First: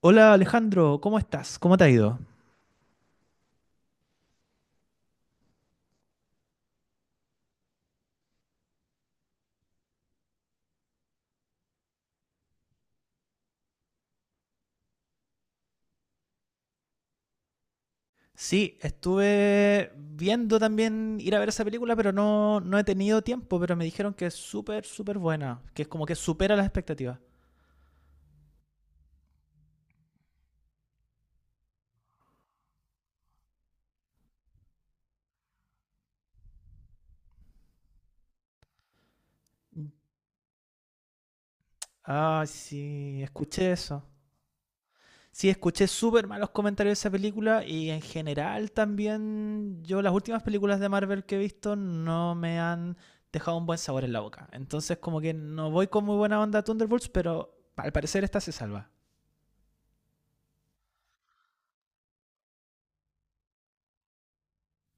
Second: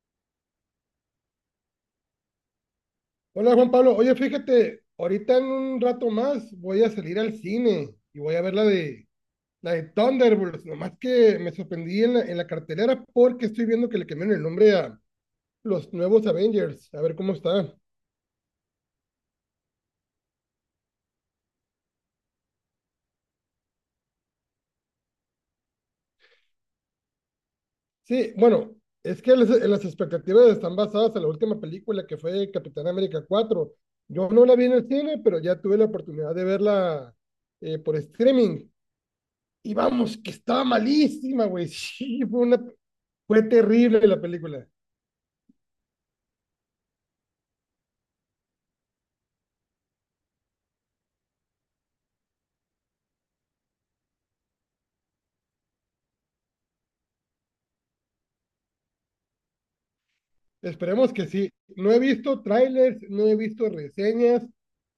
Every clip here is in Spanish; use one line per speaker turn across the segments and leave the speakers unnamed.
Hola Alejandro, ¿cómo estás? ¿Cómo te ha ido?
Hola Juan Pablo, oye fíjate, ahorita en un rato más voy a salir al cine y voy a ver la de Thunderbolts, nomás que me sorprendí en la cartelera porque estoy viendo que le cambiaron el nombre a los nuevos Avengers, a ver cómo está.
Sí, estuve viendo también ir a ver esa película, pero no he tenido tiempo, pero me dijeron que es súper, súper buena, que es como que supera las expectativas.
Sí, bueno, es que las expectativas están basadas en la última película que fue Capitán América 4. Yo no la vi en el cine, pero ya tuve la oportunidad de verla por streaming y vamos, que estaba malísima, güey. Sí,
Ah, sí,
fue
escuché eso.
terrible la película.
Sí, escuché súper malos comentarios de esa película y en general también yo las últimas películas de Marvel que he visto no me han dejado un buen sabor en la boca. Entonces como que no voy con muy buena onda a Thunderbolts, pero al parecer esta se salva.
Esperemos que sí. No he visto trailers, no he visto reseñas.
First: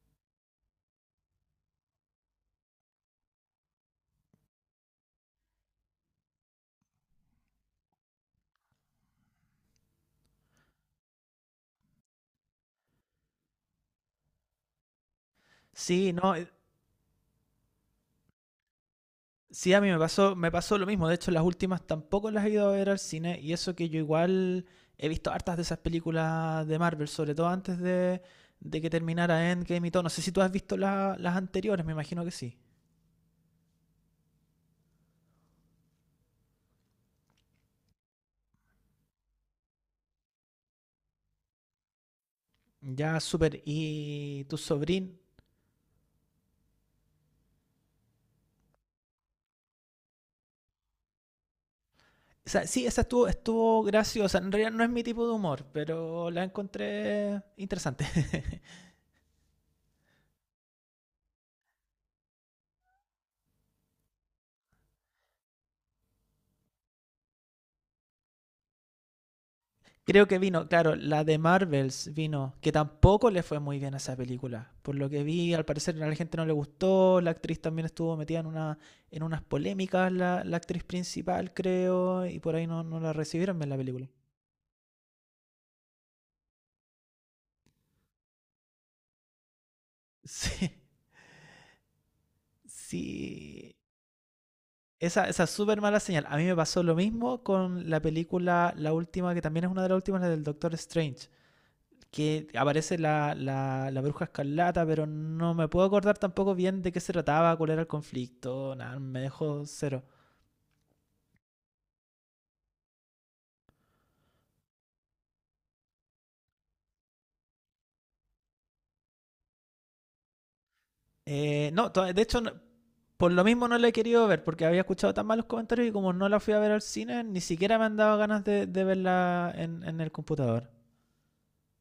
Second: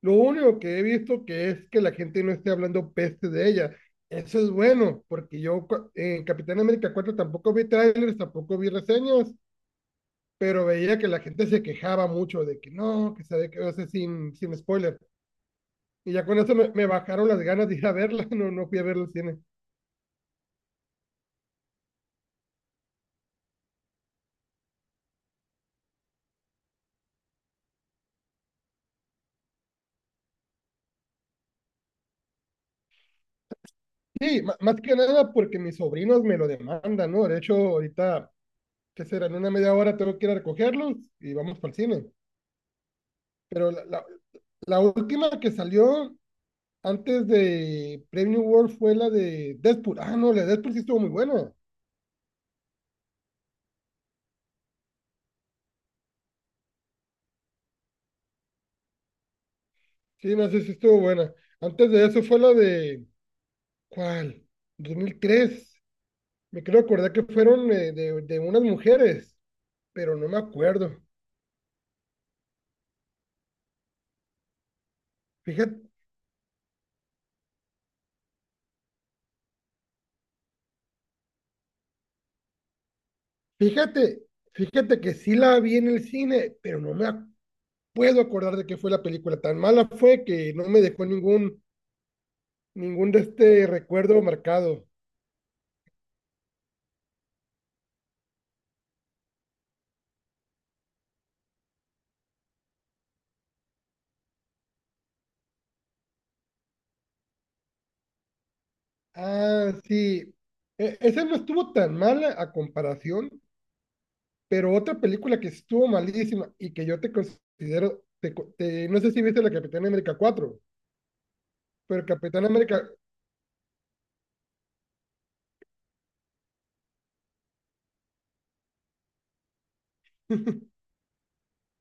Lo único que he visto que es que la gente no esté hablando peste de ella. Eso es bueno, porque yo en Capitán América cuatro tampoco vi trailers, tampoco vi reseñas, pero veía que la gente se quejaba mucho de que no, que sabe que, o sea, sin spoiler.
Sí,
Y ya
no,
con eso me bajaron las ganas de ir a verla, no, no fui a verla al cine.
sí, a mí me pasó lo mismo. De hecho, las últimas tampoco las he ido a ver al cine. Y eso que yo igual he visto hartas de esas películas de Marvel, sobre todo antes de que terminara Endgame y todo. No sé si tú has visto las anteriores, me imagino que sí.
Sí, más que nada porque mis sobrinos me lo demandan, ¿no? De hecho, ahorita ¿qué será? En una media hora tengo que ir a recogerlos y vamos para el cine.
Ya, súper.
Pero
Y tu
la
sobrín.
última que salió antes de Premium World fue la de Deadpool. Ah, no, la de Deadpool sí estuvo muy buena.
O sea, sí, esa estuvo, estuvo graciosa. En realidad no es mi tipo de humor, pero la encontré interesante.
Sí, no sé si estuvo buena. Antes de eso fue la de, ¿cuál? 2003. Me quiero acordar que fueron de unas mujeres, pero
Creo
no
que
me
vino, claro,
acuerdo.
la de Marvels vino, que tampoco le fue muy bien a esa película. Por lo que vi, al
Fíjate,
parecer a la gente no le gustó, la actriz también estuvo metida en una, en unas polémicas, la actriz principal, creo, y por ahí no la recibieron bien la película.
fíjate, fíjate que sí la vi en el cine, pero no me ac- puedo acordar de qué fue la película. Tan mala fue que no
Sí,
me dejó ningún ningún de este
sí.
recuerdo marcado.
Esa es súper mala señal. A mí me pasó lo mismo con la película, la última, que también es una de las últimas, la del Doctor Strange, que aparece la bruja escarlata, pero no me puedo acordar tampoco bien de qué se trataba, cuál era el conflicto, nada, me dejó
Ah,
cero.
sí. Esa no estuvo tan mala a comparación, pero otra película que estuvo malísima y que yo te considero, no sé si viste la Capitán América 4,
No,
pero
de hecho,
Capitán América,
por lo mismo no la he querido ver, porque había escuchado tan malos comentarios y como no la fui a ver al cine, ni siquiera me han dado ganas de verla en el computador.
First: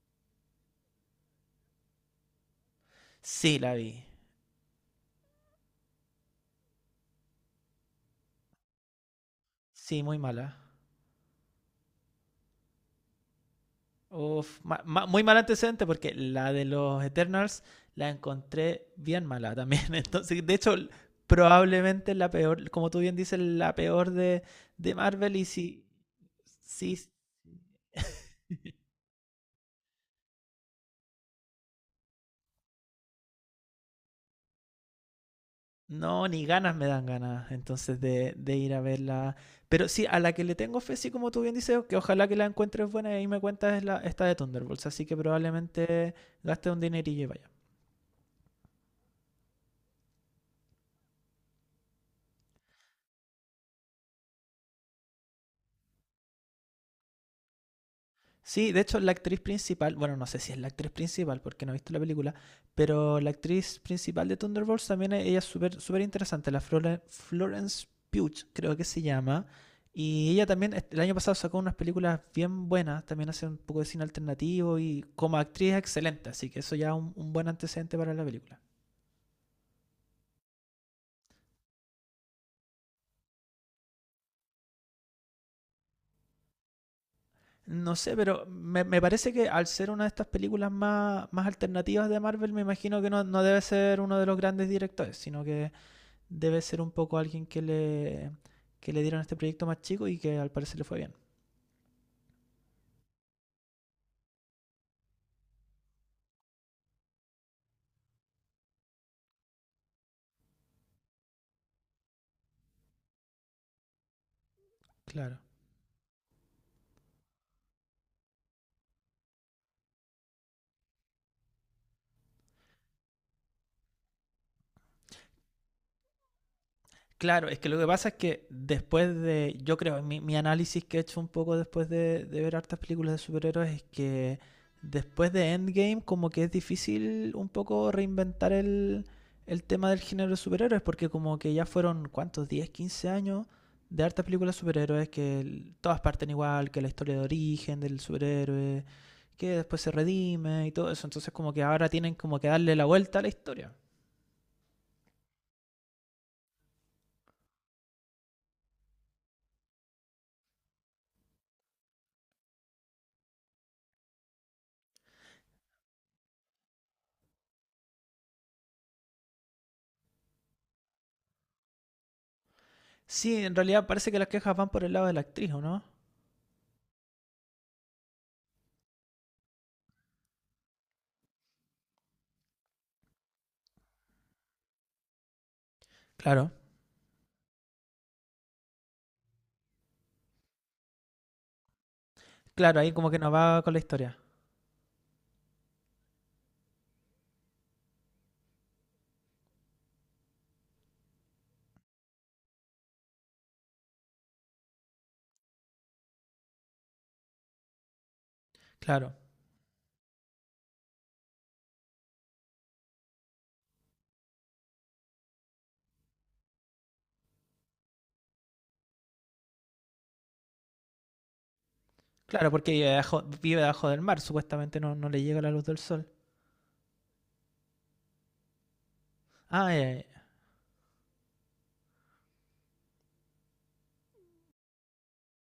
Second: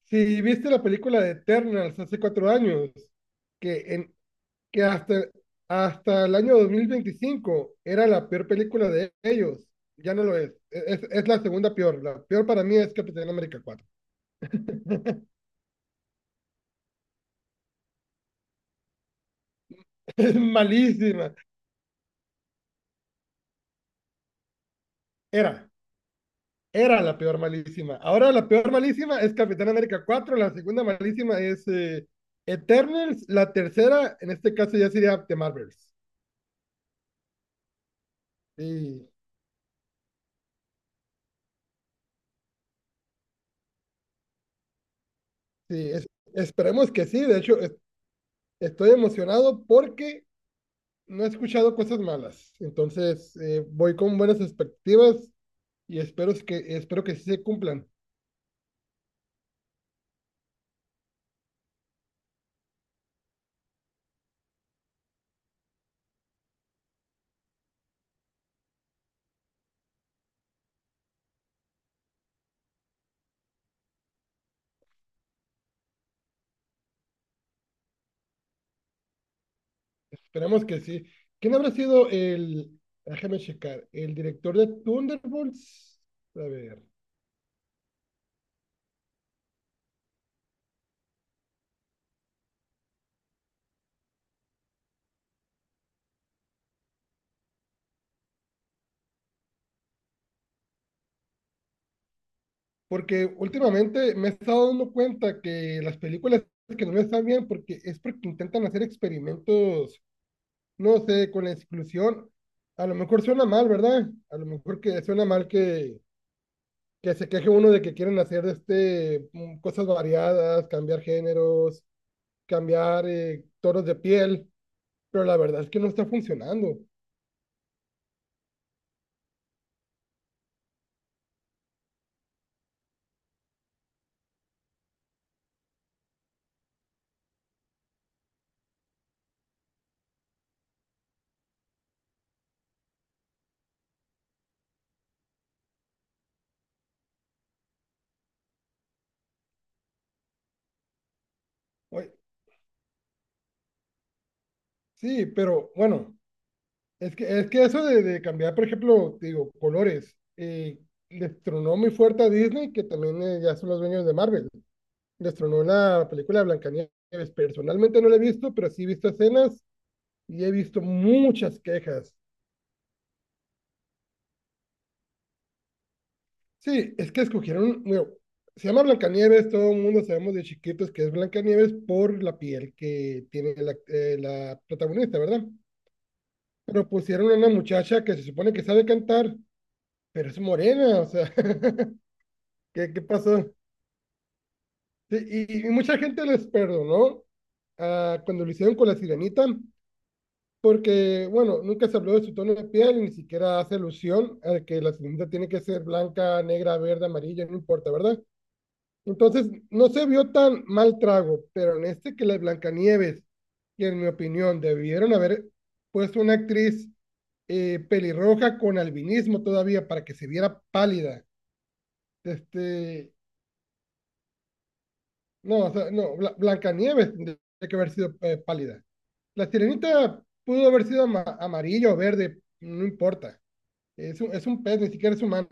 si viste la película de Eternals hace 4 años,
Sí, la
que,
vi.
en, que hasta, hasta el año 2025 era la peor película de ellos,
Sí,
ya
muy
no lo es.
mala.
Es la segunda peor. La peor para mí es Capitán América 4.
Uf, muy mal antecedente porque la de los Eternals la encontré bien mala también.
Es
Entonces, de hecho,
malísima.
probablemente la peor, como tú bien dices, la peor de Marvel. Y
Era,
si, si
era la peor malísima. Ahora la peor malísima es Capitán América 4, la segunda malísima es Eternals, la tercera, en este caso ya sería The Marvels.
no, ni ganas me dan ganas entonces de ir a
Sí,
verla. Pero sí, a la que le tengo fe, sí, como tú bien dices, que ojalá que la encuentres buena y ahí me cuentas es la, esta de Thunderbolts. Así que
sí,
probablemente gaste un
esperemos que sí.
dinerillo y
De
vaya.
hecho, estoy emocionado porque no he escuchado cosas malas. Entonces, voy con buenas expectativas y espero que sí se cumplan.
Sí, de hecho, la actriz principal, bueno, no sé si es la actriz principal porque no he visto la película, pero la actriz principal de Thunderbolts también ella es súper súper interesante, la Florence Pugh, creo que se llama. Y ella también el año pasado sacó unas películas bien buenas, también hace un poco de cine alternativo y como actriz es excelente, así que eso ya es un buen antecedente para la película.
Esperemos que sí. ¿Quién habrá sido déjame checar, el director de Thunderbolts? A ver.
No sé, pero me parece que al ser una de estas películas más, más alternativas de Marvel, me imagino que no debe ser uno de los grandes directores, sino que debe ser un poco alguien que le dieron este proyecto más chico y que al parecer le fue bien.
Porque últimamente me he estado dando cuenta que las películas que no les están bien, porque es porque intentan hacer experimentos, no sé, con la exclusión. A lo mejor suena mal, ¿verdad? A lo mejor que suena
Claro.
mal que se queje uno de que quieren hacer cosas variadas, cambiar géneros, cambiar tonos de piel, pero la verdad es que no está funcionando.
Claro, es que lo que pasa es que después de, yo creo, mi análisis que he hecho un poco después de ver hartas películas de superhéroes es que después de Endgame como que es difícil un poco reinventar el tema del género de superhéroes porque como que ya fueron, ¿cuántos? 10 15 años de hartas películas de superhéroes que todas parten igual, que la historia de origen del superhéroe, que después se redime y todo eso, entonces como que ahora
Oye,
tienen como que darle la vuelta a la historia.
sí, pero bueno. Es que eso de cambiar, por ejemplo, te digo, colores, les tronó muy fuerte a Disney, que también ya son los dueños de Marvel. Les tronó la película de Blancanieves. Personalmente no la he visto, pero sí he visto escenas y he visto muchas quejas.
Sí, en realidad parece que las quejas van por el lado de la actriz, ¿o no?
Sí, es que escogieron, bueno, se llama Blancanieves, todo el mundo sabemos de chiquitos que es Blancanieves por la piel que tiene la protagonista, ¿verdad?
Claro,
Pero pusieron a una muchacha que se supone que sabe cantar, pero es morena, o sea,
claro, ahí
¿qué, qué
como que no
pasó?
va con la historia.
Sí, y mucha gente les perdonó ah, cuando lo hicieron con la sirenita, porque, bueno, nunca se habló de su tono de piel ni siquiera hace alusión a que la sirenita tiene que ser blanca, negra, verde, amarilla, no importa, ¿verdad?
Claro,
Entonces, no se vio tan mal trago, pero en este que las Blancanieves, que en mi opinión debieron haber puesto una actriz pelirroja con albinismo todavía para que se viera pálida.
claro, porque
Este,
vive debajo del mar, supuestamente no le llega la luz
no, o
del
sea,
sol.
no, Blancanieves tendría que haber sido pálida. La
Ah, ya, ya,
sirenita
ya,
pudo haber sido amarillo o verde, no importa. Es un pez, ni siquiera es humana.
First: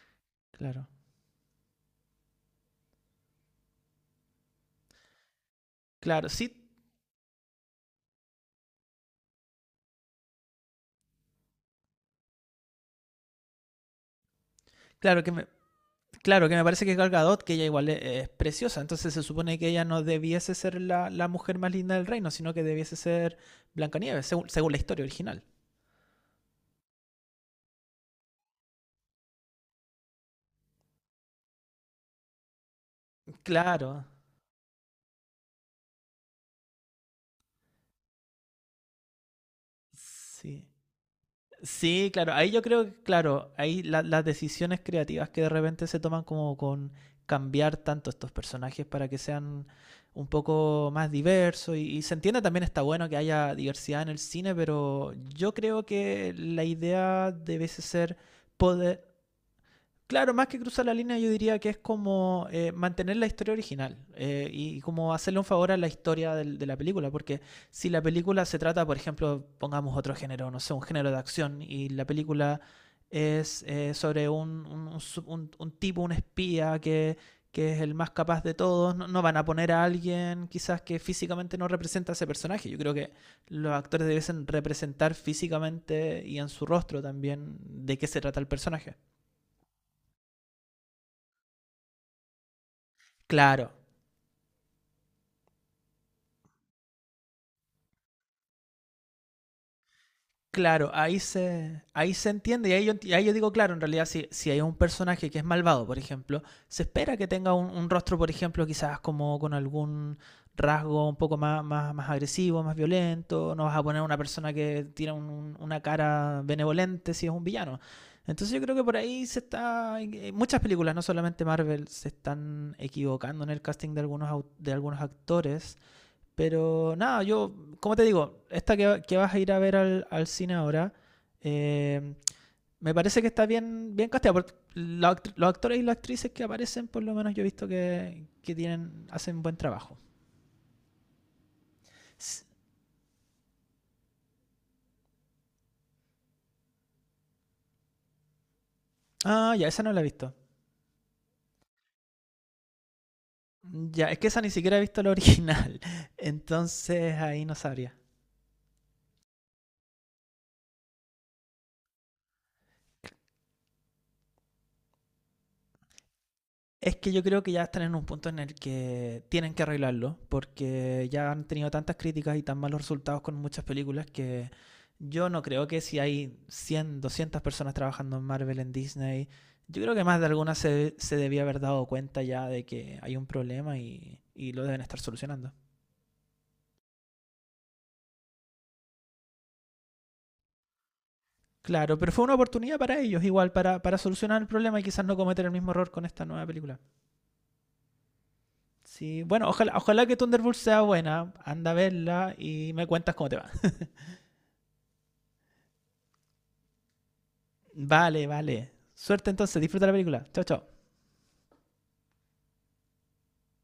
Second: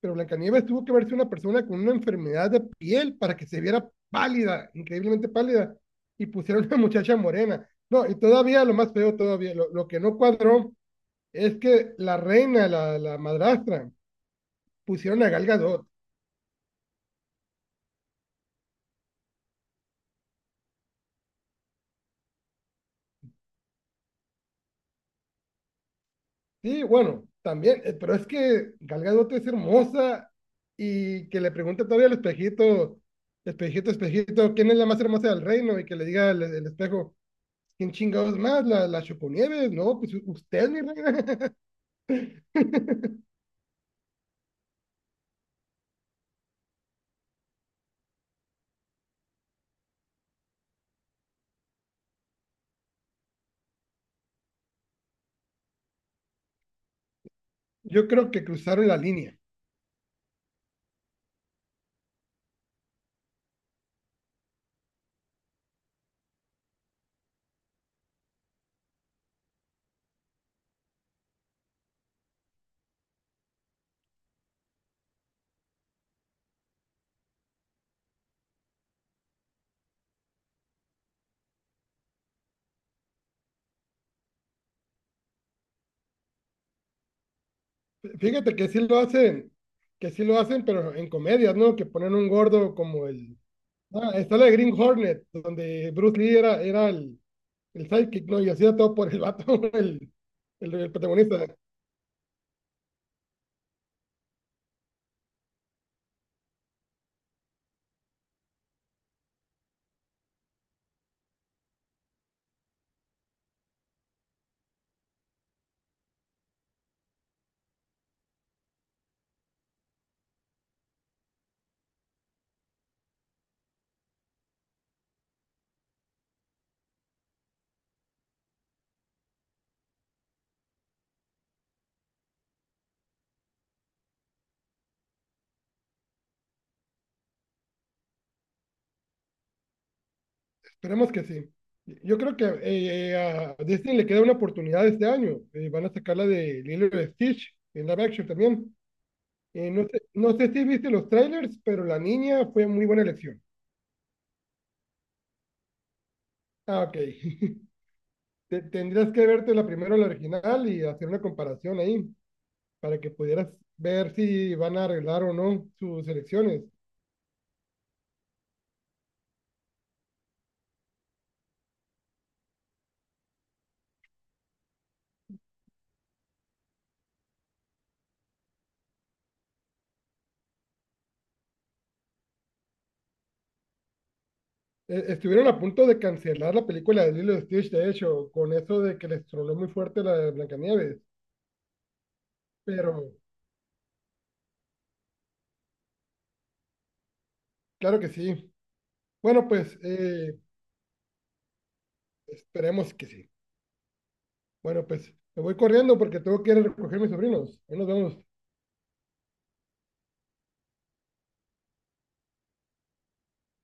Pero Blancanieves tuvo
claro,
que verse una persona con una enfermedad de piel para que se viera pálida, increíblemente pálida. Y
claro, sí,
pusieron a una muchacha morena. No, y todavía lo más feo, todavía, lo que no cuadró es que la reina, la madrastra,
claro
pusieron a
que me,
Gal Gadot.
claro que me parece que Gal Gadot, que ella igual es preciosa, entonces se supone que ella no debiese ser la mujer más linda del reino, sino que debiese ser Blancanieves, según, según la historia original.
Sí, bueno, también, pero es que Gal Gadot es hermosa y que le pregunte todavía al espejito, espejito,
Claro,
espejito, ¿quién es la más hermosa del reino? Y que le diga el espejo, ¿quién chingados más? ¿La, la Choconieves? No, pues
sí.
usted, mi reina.
Sí, claro, ahí yo creo que, claro, ahí las decisiones creativas que de repente se toman como con cambiar tanto estos personajes para que sean un poco más diversos y se entiende también está bueno que haya diversidad en el cine, pero yo creo que la idea debe
Yo
ser
creo que cruzaron la
poder.
línea.
Claro, más que cruzar la línea, yo diría que es como mantener la historia original y como hacerle un favor a la historia de la película, porque si la película se trata, por ejemplo, pongamos otro género, no sé, un género de acción, y la película es sobre un, un tipo, un espía que es el más capaz de todos, no, no van a poner a alguien quizás que físicamente no representa a ese personaje. Yo creo que los actores debiesen representar físicamente y en su rostro también de qué se trata el
Fíjate que sí
personaje.
lo hacen, que sí lo hacen, pero en comedias, ¿no? Que ponen un gordo como el...
Claro,
Ah, está la de Green Hornet, donde Bruce Lee era, era el sidekick, ¿no? Y hacía todo por el vato, el
claro,
protagonista.
ahí se entiende y ahí, yo, ahí yo digo, claro, en realidad si, si hay un personaje que es malvado, por ejemplo, se espera que tenga un rostro, por ejemplo, quizás como con algún rasgo un poco más, más, más agresivo, más violento, no vas a poner una persona que tiene una cara benevolente si es un villano. Entonces yo creo que por ahí se está, muchas películas, no solamente Marvel, se están equivocando en el casting de algunos, de algunos actores, pero nada, yo, como te digo, esta que vas a ir a ver al cine ahora, eh, me parece que está bien, bien casteada, porque los actores y las actrices que aparecen, por lo menos yo he visto que tienen, hacen buen trabajo.
Esperemos que sí. Yo creo
S-
que a Disney le queda una oportunidad este año. Van a sacar la de Lilo y Stitch en live action también.
Ah, ya, esa
No
no
sé,
la he visto.
no sé si viste los trailers, pero la niña fue muy buena elección.
Ya, es que esa ni siquiera he visto la original.
Ah, ok.
Entonces ahí no sabría.
Tendrías que verte la primero, la original, y hacer una comparación ahí para que pudieras ver si van a arreglar o no sus elecciones.
Es que yo creo que ya están en un punto en el que tienen que arreglarlo, porque ya han tenido tantas críticas y tan malos resultados con muchas películas que yo no creo que si hay 100, 200 personas trabajando en Marvel, en Disney, yo creo que más de alguna se, se debía haber dado cuenta ya de que hay un problema y lo deben estar
Estuvieron
solucionando.
a punto de cancelar la película de Lilo y Stitch, de hecho, con eso de que les tronó muy fuerte la de Blancanieves.
Claro, pero fue una oportunidad
Pero
para ellos, igual, para solucionar el problema y quizás no cometer el mismo error con esta nueva película.
claro que sí.
Sí,
Bueno,
bueno, ojalá,
pues
ojalá que Thunderbolt sea buena, anda a verla y me
esperemos que
cuentas cómo
sí.
te va.
Bueno, pues me voy corriendo porque tengo que ir a recoger a mis sobrinos. Ahí nos vemos.
Vale, vale. Suerte entonces, disfruta la película. Chao, chao.